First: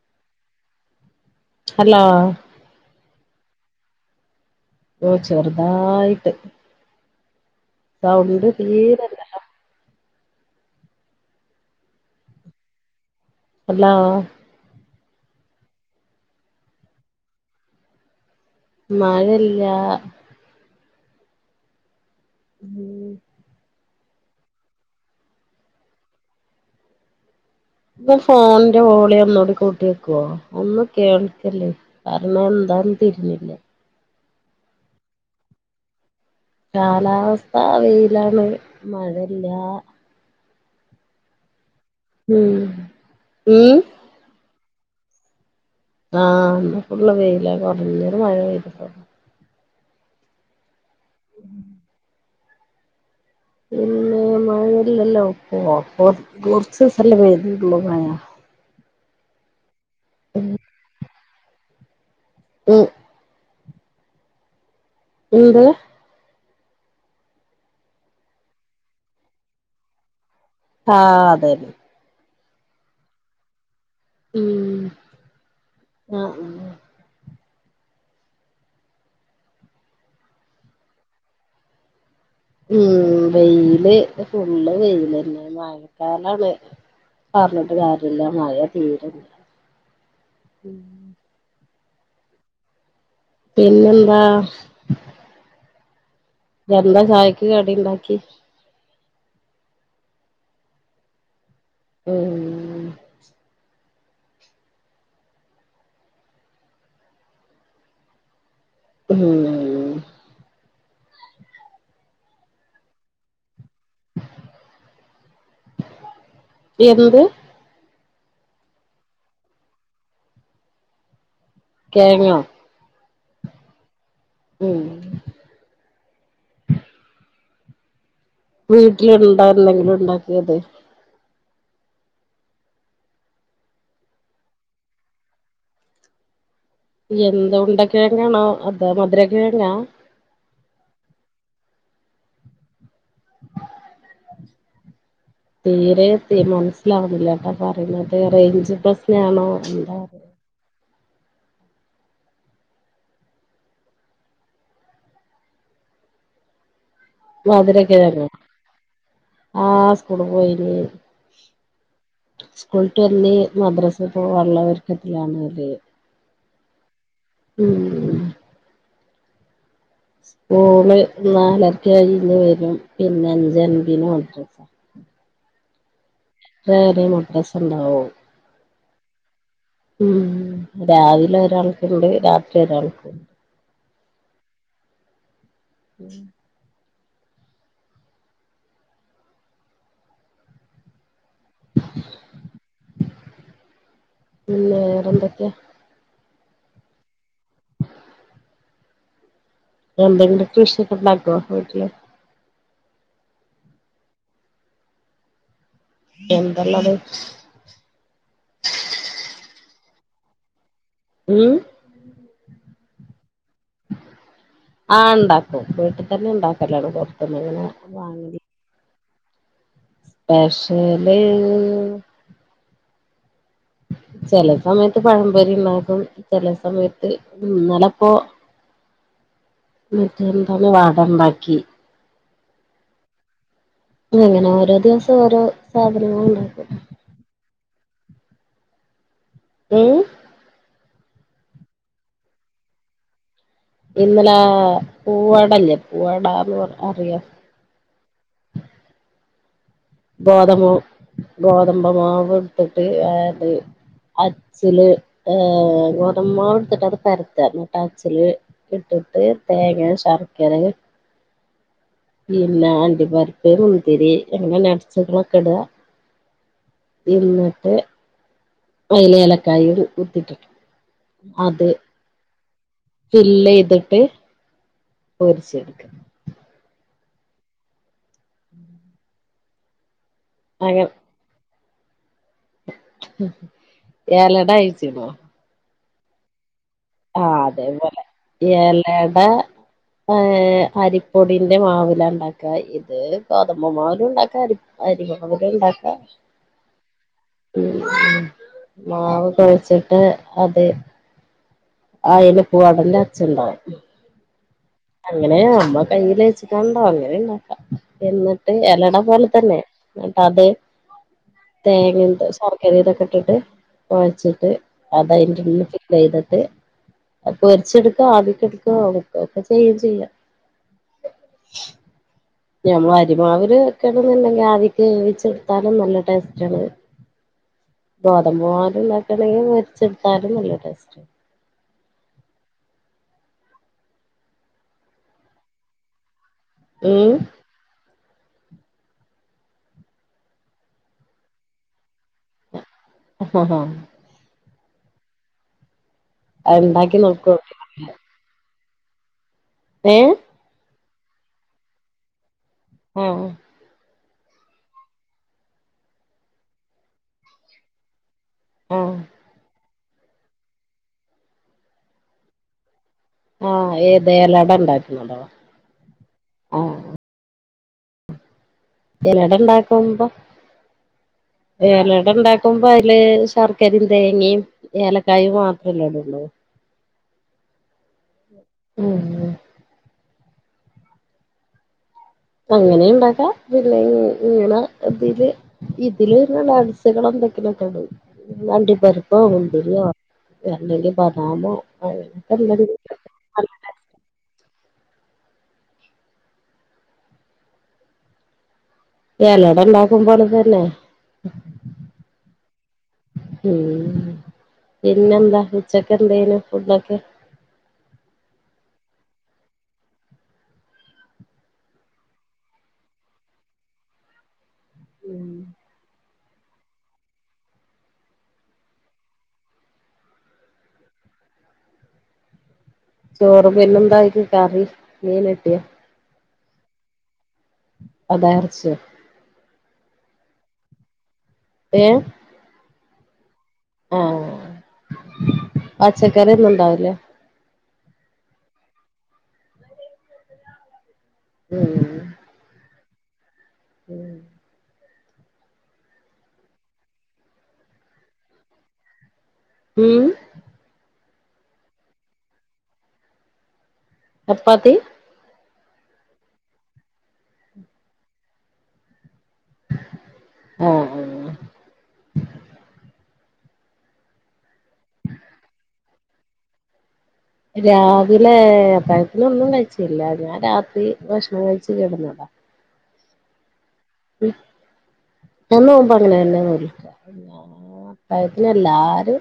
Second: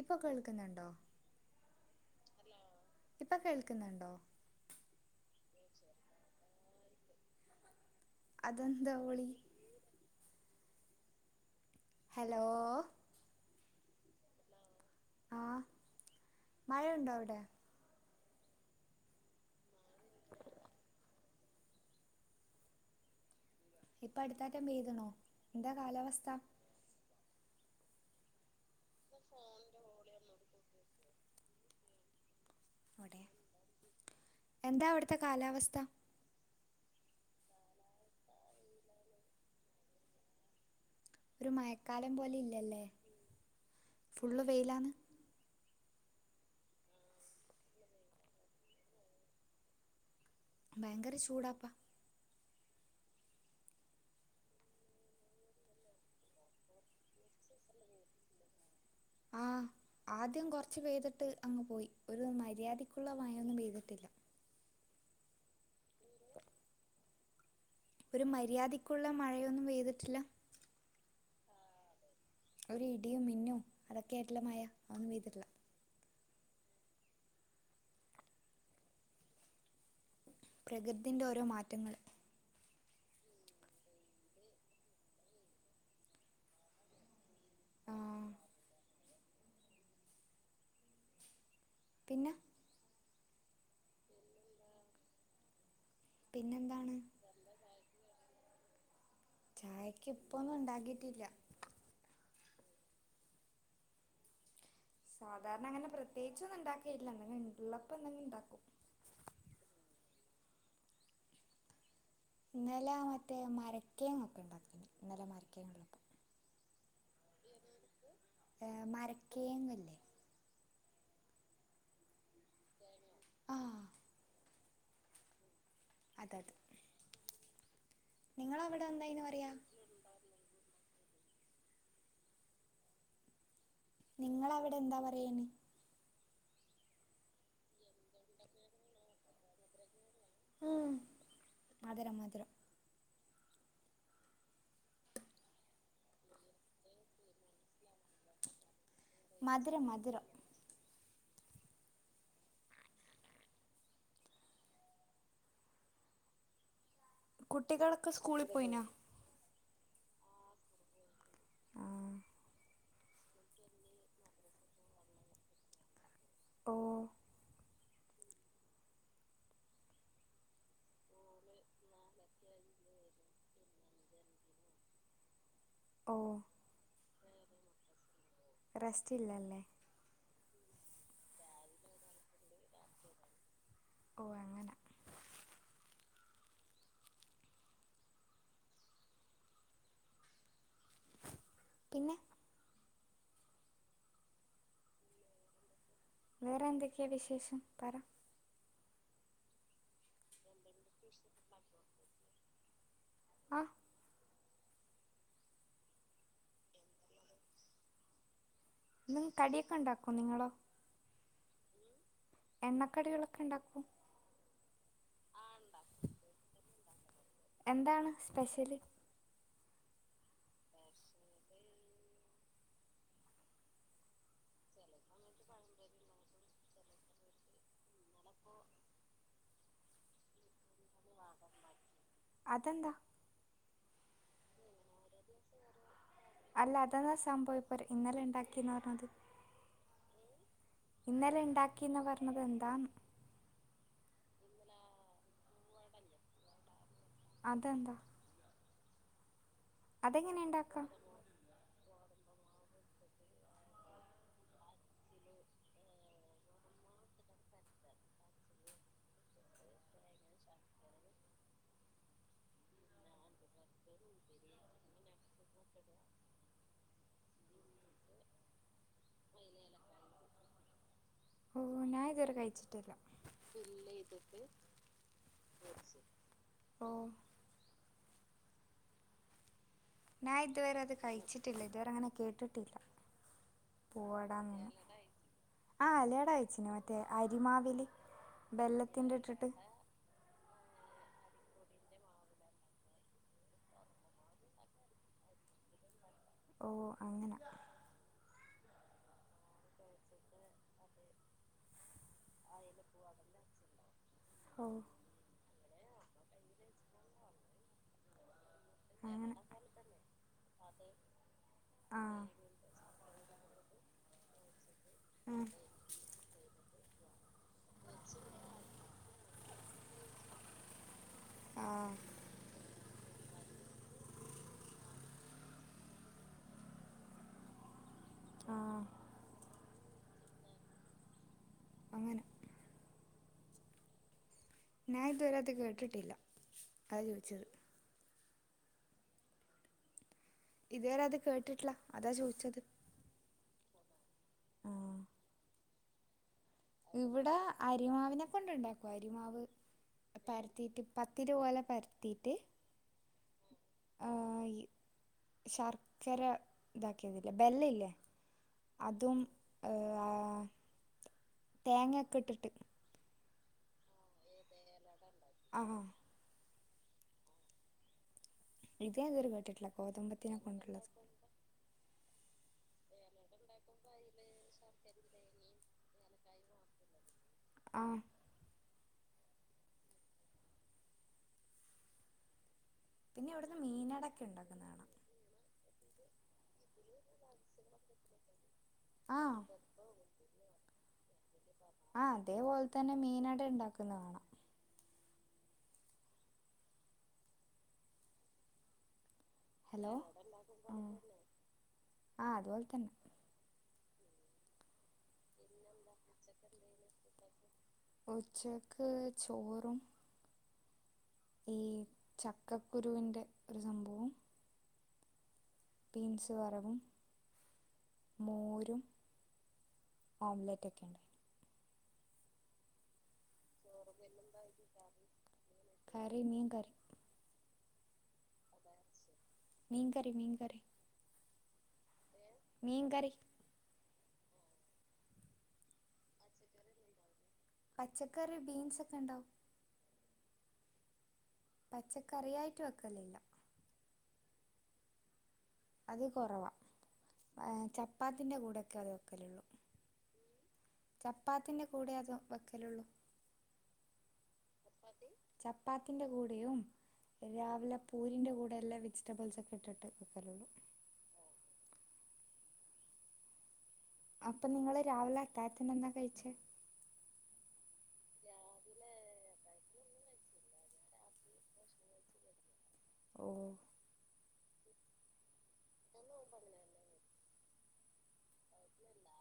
ഇപ്പൊ കേൾക്ക്ന്ന്ണ്ടോ? ഹലോ ഇപ്പൊ കേൾക്ക്ന്ന്ണ്ടോ? ഓ ചെറുതായിട്ട്. സൗണ്ട് അതെന്താ വിളി തീരെല്ലല്ലോ? ഹലോ? ഹല്ലോ? ആഹ മഴയുണ്ടോ അവിടെ? മഴല്യ. ഉം ഇപ്പൊ അടുത്ത അറ്റം പെയ്തണോ എന്താ കാലാവസ്ഥ? ഇ ഫോണിന്റെ വോളി ഒന്നോടി കൂട്ടി വക്കുവോ? ഒന്നും കേൾക്കല്ല പറഞ്ഞ [unintelligible] അവിടെ തിരുന്നില്ല. എന്താ അവിടുത്തെ കാലാവസ്ഥ? കാലാവസ്ഥ വെയിലാണ്. മഴയില്ല. ഒരു മഴക്കാലം പോലെ ഉം ഇല്ലല്ലേ ഉം ഫുള്ള് വെയിലാണ്. ആഹ [unintelligible] വെയില കുറഞ്ഞ മഴ പെയ്തിട്ടുള്ളു. ഭയങ്കര ചൂടാപ്പാ. ഉം മഴല്ലല്ലോപ്പറ കുറച്ച് സ്ഥലം പെയ്തിട്ടുള്ളു. മഴ ആഹ് ആദ്യം കൊറച്ച് പെയ്തിട്ട് അങ്ങ് പോയി ഒ. രു ഉം മര്യാദക്കുള്ള മായൊന്നും പെയ്തി [unintelligible] [unintelligible] ഒരു മര്യാദക്കുള്ള മഴയൊന്നും പെയ്തിട്ടില്ല ആ അതെന്നെ ഒരു ഇടിയും മിന്നും അതൊക്കെ ആയിട്ടുള്ള മഴ അതൊന്നും പെയ്തിട്ടില്ല. ആ ഉം പ്രകൃതിന്റെ ഓരോ മാറ്റങ്ങൾ ഉം വെയില് ഫുള്ള് വെയിലന്നെ മഴക്കാലാണ് പറഞ്ഞിട്ടുകാര്യല്ല ആ മഴ തീരണ്ട പിന്നെ പിന്നെന്താ പിന്നെന്താണ് എന്താ ചായക്ക് കടിണ്ടാക്കി? ചായക്ക് ഇപ്പൊന്നും ഉണ്ടാക്കിട്ടില്ല ഉം സാധാരണ അങ്ങനെ പ്രത്യേകിച്ച ഒന്നും ഇണ്ടാക്കയില്ല എന്ന ഉള്ളപ്പോ എന്തെങ്ക ഉണ്ടാക്കും ഉം ഇനല മറ്റേ മരക്കേങ്ങൊക്കെ ഇണ്ടാക്കിനി ഇനില മരക്കേങ് ഉള്ളപ്പോ എന്ത് ഏ മരക്കേങ്ങില്ലേ? കോങ്ങോ? ആ ഉം അതത് നിങ്ങളവിടെ എന്താ അയിന് വീട്ടിലുണ്ട പറയാ എന്തെങ്കിലും ഉണ്ടാക്കിയതെ? നിങ്ങള് അവിടെ എന്താ പറയണേ? എന്ത് ഉണ്ടക്കിഴങ്ങാണോ അതാ മധുര കിഴങ്ങാ ആ മധുരം മധുരം തീരെ തെ മനസ്സിലാവുന്നില്ലേട്ടാ പറയുന്നത് റേഞ്ച് പ്രസ് ശ്ണാണോ മധുരം എന്താ മധുരം കുട്ടികളൊക്കെ മധുരക്കിഴങ്ങോ സ്കൂളിൽ പോയിനാ ആഹ് സ്കൂളി പോയിന് ആ സ്കൂൾ വിട്ട് വന്ന് മദ്രാസപ്പോവാള്ള ഒരുക്കത്തിലാണ് ഓല് ഓ ഉം സ്കൂള് നാലരയ്ക്ക് കഴിഞ്ഞ് വരും. പിന്നെ അഞ്ചേ അഞ്ചിന് മദ്രസ. ഓ എത്ര നേരം മദ്രസ ഇണ്ടാവും. റസ്റ്റ് ഇല്ലല്ലേ? ഉം രാവിലെ ഒരാൾക്ക് ഇണ്ട്. രാത്രി ഒരാൾക്കും. ഓ അങ്ങനെ ഉം പിന്നെ പിന്നെ വേറെന്തൊക്കെയാ? വേറെ എന്തൊക്കെയാ വിശേഷം പറ എന്തെങ്കിലും കൃഷി ഒക്കെ ഇണ്ടാക്കോ വീട്ടില്? ആഹ് എന്തെല്ലാത്? എന്തെങ്കും കടിയൊക്കെ ഇണ്ടാക്കും നിങ്ങളോ? ഉം എണ്ണക്കടികളൊക്കെ ഇണ്ടാക്കും ആഹ് ഇണ്ടാക്കും വീട്ട് തന്നെ ഇണ്ടാക്കലാണ് പൊറത്തുന്ന് അങ്ങനെ എന്താണ് വാങ്ങല് സ്പെഷ്യല് സ്പെഷ്യല് ചെല സമയത്ത് പഴം പൊരി ഇണ്ടാക്കും ചെല സമയത്ത് ഇന്നലെപ്പോ മറ്റേ എന്താണ് വട ഇണ്ടാക്കി അതെന്താ? അങ്ങനെ ഓരോ ദിവസം ഓരോ സാ അല്ല അതെന്താ സംഭവം ഇപ്പ ര് ഇന്നലെ ഇണ്ടാക്കീന്ന് പറഞ്ഞത് ഉം ഇന്നലെ ഇണ്ടാക്കീന്ന് പറഞ്ഞത് എന്താന്ന്? ഇന്നലെ വട ഇല്ലേ വടാന്ന് പറ അതെന്താ? അതെങ്ങനെ ഗോതമ്പ് ഉണ്ടാക്കാ ഗോതമ്പ്മാവു ഇട്ടിട്ട് ഏഹ് അത് അച്ചില് ഏഹ് ഗോതമ്പുമാവ് എടുത്തിട്ട് അത് പരത്താ എന്നിട്ട് അത് അച്ചില് ഇട്ട് ഇട്ട് തേങ്ങേം ശർക്കരേം പിന്നെ അണ്ടിപരിപ്പ് മുന്തിരി എങ്ങന [unintelligible] ഇട എന്നിട്ട് അയില് ഏലക്കായും കുത്തിട്ടിട്ട് ഓ അത് ഞാൻ ഇതുവരെ കഴിച്ചിട്ടില്ല [inaudible] പോരിച്ചേടുക്ക ഓ ഞാ ഇതുവരെ അങ്ങ അത് കഴിച്ചിട്ടില്ല ഇതുവരെ അങ്ങനെ കേട്ടിട്ടില്ല ഏലട പൂവടാന്നൊന്നും അയിച്ചിവോ ആ എലട അയച്ചിന് മ ആഹ് അതേപോലെ ബെല്ലത്തിൻ്റെ ഏലട ഇട്ടിട്ട് ഏയ് അരിപ്പൊടിന്റെ മാവിലാ ഇണ്ടാക്ക ഇത് ഗോതമ്പുമാവിലും ഇണ്ടാക്ക അരി അരി മാവിലും ഇണ്ടാക് ഓഹ് അങ്ങന ഉം മാവ് ടെച്ചിട്ട് അതെ അയില് പൂവടന്റെ അച്ഛ് ഇണ്ടാവും ഓ അങ്ങനെ അമ്മ കയ്യില് വച്ചിട്ടണ്ടോ അങ്ങനെ ഇണ്ടാക്കാം എന്നി ട്ട് എലട പോലെ അങ്ങനെ തന്നെ എന്ട്ട് അത് തേങ്ങേം ആഹ് ശർക്കരേംദേ ഇട്ടിട്ട് കോഴച്ചിട്ട് അത് അതിന്റെ ആഹ് ഉള്ളില് ഫിൽ എയ്തിട്ട് പോരിച്ചെടുക്ക ആവിക്കെടുക്ക [unintelligible] ചെയ്യാം ചെയ്യാം ആഹ് ഞമ്മൾ അരിമാവിൽ [unintelligible] ആവിക് വേവിച്ച് ടുത്താലും നല്ല ടേസ്റ്റ് ആണ് ഗോതമ്പ് ആഹ് മാവിൽ [unintelligible] പൊരിച്ചെടുത്താലും നല്ല ടേസ്റ്റ് അങ്ങനെ ഞാൻ ഇതുവരെ അത് കേട്ടിട്ടില്ല അതാ ഉം ചോയിച്ചത് ഇതുവരെ അത് കേട്ടിട്ട്ല്ല അതാ ചോയിച്ചത് ആ ഹാ അത് ഉണ്ടാക്കി ഇവിടെ നോക്കോണ്ടി അരിമാവിനെ കൊണ്ടുണ്ടാക്കും അരിമാവ് ഏ പരത്തീട്ട് പത്തിരിപോലെ പരത്തീട്ട് ആ ആ ഈ ശർക്കര ഇതാക്കിയതില്ലേ ബെല്ലം ഇല്ലേ ആഹ് അതും തേങ്ങ ഒക്കെ ഇട്ടിട്ട് ആ ഏതലട ഉണ്ടാക്കുന്നതോ ആഹ് ആ ഇതേ വരെ കേട്ടിട്ടില്ല ഉണ്ടാക്കുമ്പോ കോതമ്പത്തിനെ കൊണ്ടുള്ളത് ഇടെ ഉണ്ടാക്കുമ്പോ അതില് ശർക്കരിം തേങ്ങേ ഏലക്കായും മാത്രല്ല ഇടെള്ളൂ ആ [unintelligible] അങ്ങനെയും ഉണ്ടാക്കാം ഇവിടുന്ന് പിന്നെ ഇങ് മീനടക്കെ ഇങ്ങനെ ഉണ്ടാക്കുന്ന കാണാം ഇതില് ഇ ഇതില് നട്സുകൾ എന്തൊക്കിലൊക്കെ [unintelligible] അണ്ടിപ്പരിപ്പോ ആഹ് മുന്ദിരോ അല്ലങ്കിൽ ബ ദാമോ ആ അതേപോലെ തന്നെ മീനട ഇണ്ടാകുന്നത് കാണാം ഇലട ഹലോ ഉണ്ടാക്കും പ്പോലെ തന്നെ ആഹ് ആഹ് അതുപോലെ തന്നെ ഉം പിന്നെന്ത ഉച്ചക്കെന്തേനു ഫുഡൊക്കെ ഉച്ചക്ക് ചോറും ഈ ചക്കക്കുരുവിന്റെ ഒരു സംഭവും ഉം ബീൻസ് വറവും മോരും ആലെറ്റൊക്കെ ചോറും പിന്നെന്തായിക്ക് കറി മീൻ ഇട്ടിയ ക്കർ [unintelligible] അതാർചോ മീൻ കറി മീൻ കറി ഏ മീൻ കറി ആഹ പച്ചക്കറി ഒന്നും ഉണ്ടാവില പച്ചക്കറി ബീൻസ്ക്കെ ഉണ്ടാവും പച്ചക്കറിയായിട്ട് വെക്കലില്ല ഉം അത് കൊറവാ ചപ്പാത്തിന്റെ കൂടെൊക്കെ അത് വെക്കലോള്ളൂ ഹം ചപ്പാത്തിന്റെ കൂടെ അത് വെക്കലുള്ളൂ ചപ്പാത്തി ചപ്പാത്തിന്റെ കൂടെയും രാവിലെ പൂരിന്റെ കൂടെയല്ലാം വെജിറ്റബിൾസ് ഒക്കെ ഇട്ടിട്ട് വെക്കലുള്ളൂ ആഹ അപ്പൊ നിങ്ങള് രാവിലെ അത്താത്തിനന്താ കഴിച്ചേ രാവിലെ അത്തായത്തിന് ഒന്നും കയി ച്ചില്ല ഞാൻ രാത്രി ഭക്ഷണം കഴിച്ചുകെട ന്നതാ ഓ ഉ ഞാൻ നോുമ്പോ അങ്ങനെ തന്നെന്ന ഞാൻ അപ്പായത്തിന് എല്ലാരും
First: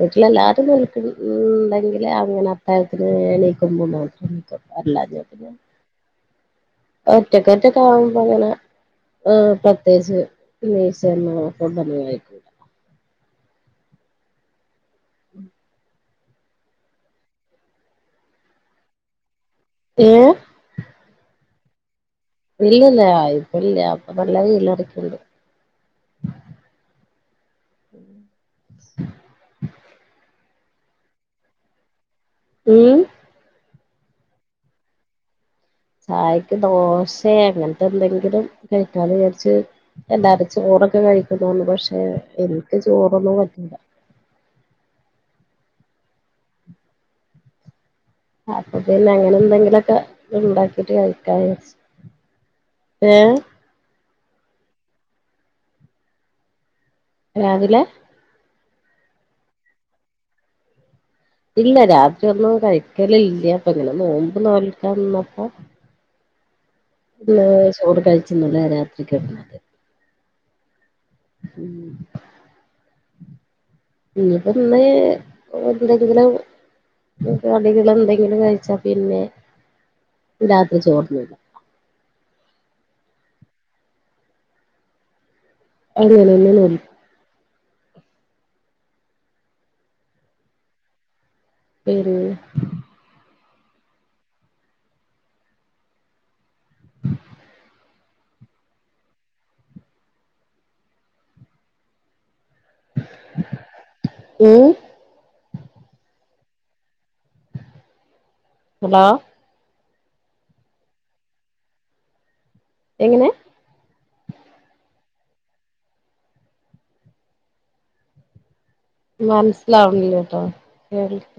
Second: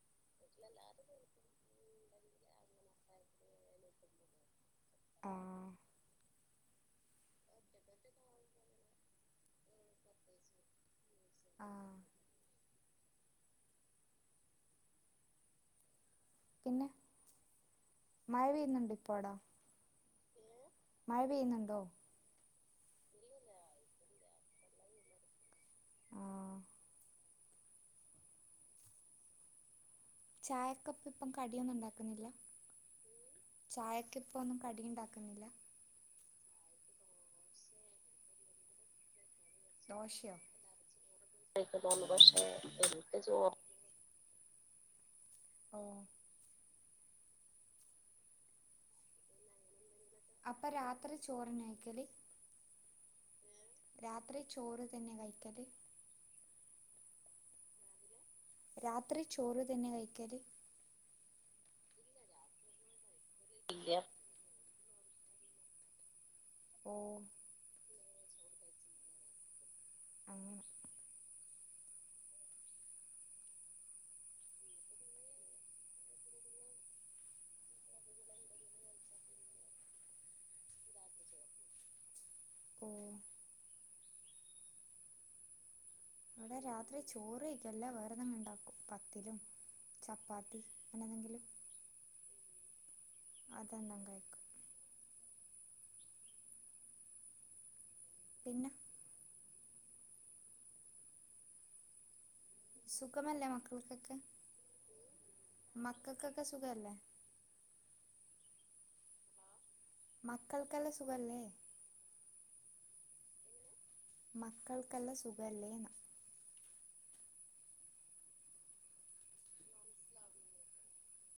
വീട്ടിലെ എല്ലാരും നൽക്കണ്ടെങ്കില്േ അങ്ങനെ അത്തഹത്തിന് എണീക്കുമ്പോിക്ക വല്ലാജക്ക ആഹ് ഒറ്റക്ക ഒറ്റക്കെ ആവുമ്പോ അങ്ങനെ പ്രത്യേകിച്ച് പിന്ന ച ആഹ് കൊണ്ടന്ന ആായിക്കൂട ഉം പിന്നെ മഴ പെയ്യുന്നുണ്ട് ഇപ്പോടാ ഏഹ് മഴ പെയ്യുന്നുണ്ടോ ഇല്ലല്ല ഇപ്പ ഇല്ല അപ്പൊ നല്ല വീല്ലടക്കണ്ട് ആ ചായക്കപ്പ് ഇപ്പം കടിയൊന്നും ഉണ്ടാക്കുന്നില്ല ഉം ചായക്ക ഇപ്പ ഒന്നും കട ഉണ്ടാക്കുന്നില്ല ചായക്ക് ദോശയഅങ്ങനത്തെ എന്തെങ്കിലും കഴിക്കാൻ ദോശയോ എല്ലാരാരും ചോറൊക്കെ കഴിക്കുന്നന്ന് പക്ഷെ എനിക്ക് ചോറൊന്നും പറ്റില്ല ഓ അപ്പൊ പിന്നെ അങ്ങനെ എന്തെങ്കിലുംൊക്കെ ഇ അപ്പൊ ഉണ്ടാക്കിട്ട് രാത്രി കഴിക്കാ ചോറന്നെ കഴിക്കല് വിചാരിച്ചു ഏ രാത്രി ചോറ് തന്നെ കഴിക്കല് രാവിലെ രാത്രി ചോറ് തന്നെ കഴിക്കല് ഇല്ല രാത്രി ഒന്നും കഴിക്കല ഇല്ല അപ്പൊ ഇങ്ങനെ നോമ്പ് നോൽക്കാന്നപ്പോ ഓ ഇന്ന ചോറ് കഴ്ചന്നല്ലേ രാത്രിക്ക് കിടാ നത് അങ്ങനെ ഉം ഇനിപ്പ ഇന്ന് എന്തെങ്കില കടികൾ എന്തെങ്കിലും കഴിച്ച പിന്നെ രാത്രി ചോർതിന്നുല്ല ആ അങ്ങനെന്നെ അവിടെ നോൽക്കും രാത്രി ചോറ് കഴിക്കും ചെല്ലാ വേറതങ്ങ ഉണ്ടാക്കും പത്തിലും ചപ്പാത്തി അങ്ങനെതെങ്കിലും പിന്നെ അതാനെ കഴിക്കും പിന്നെ സുഖമല്ലേ മക്കൾക്കൊക്കെ ഉം മക്കൾക്കൊക്കെ സുഖല്ലേ ഹലോ മക്കൾക്കെല്ല സുഖല്ലേ എങ്ങനെ മക്കള്ക്കല്ല സുഖമല്ലേ എന്ന മനസിലാവില്ലേ കേട്ടോ കേൾക്ക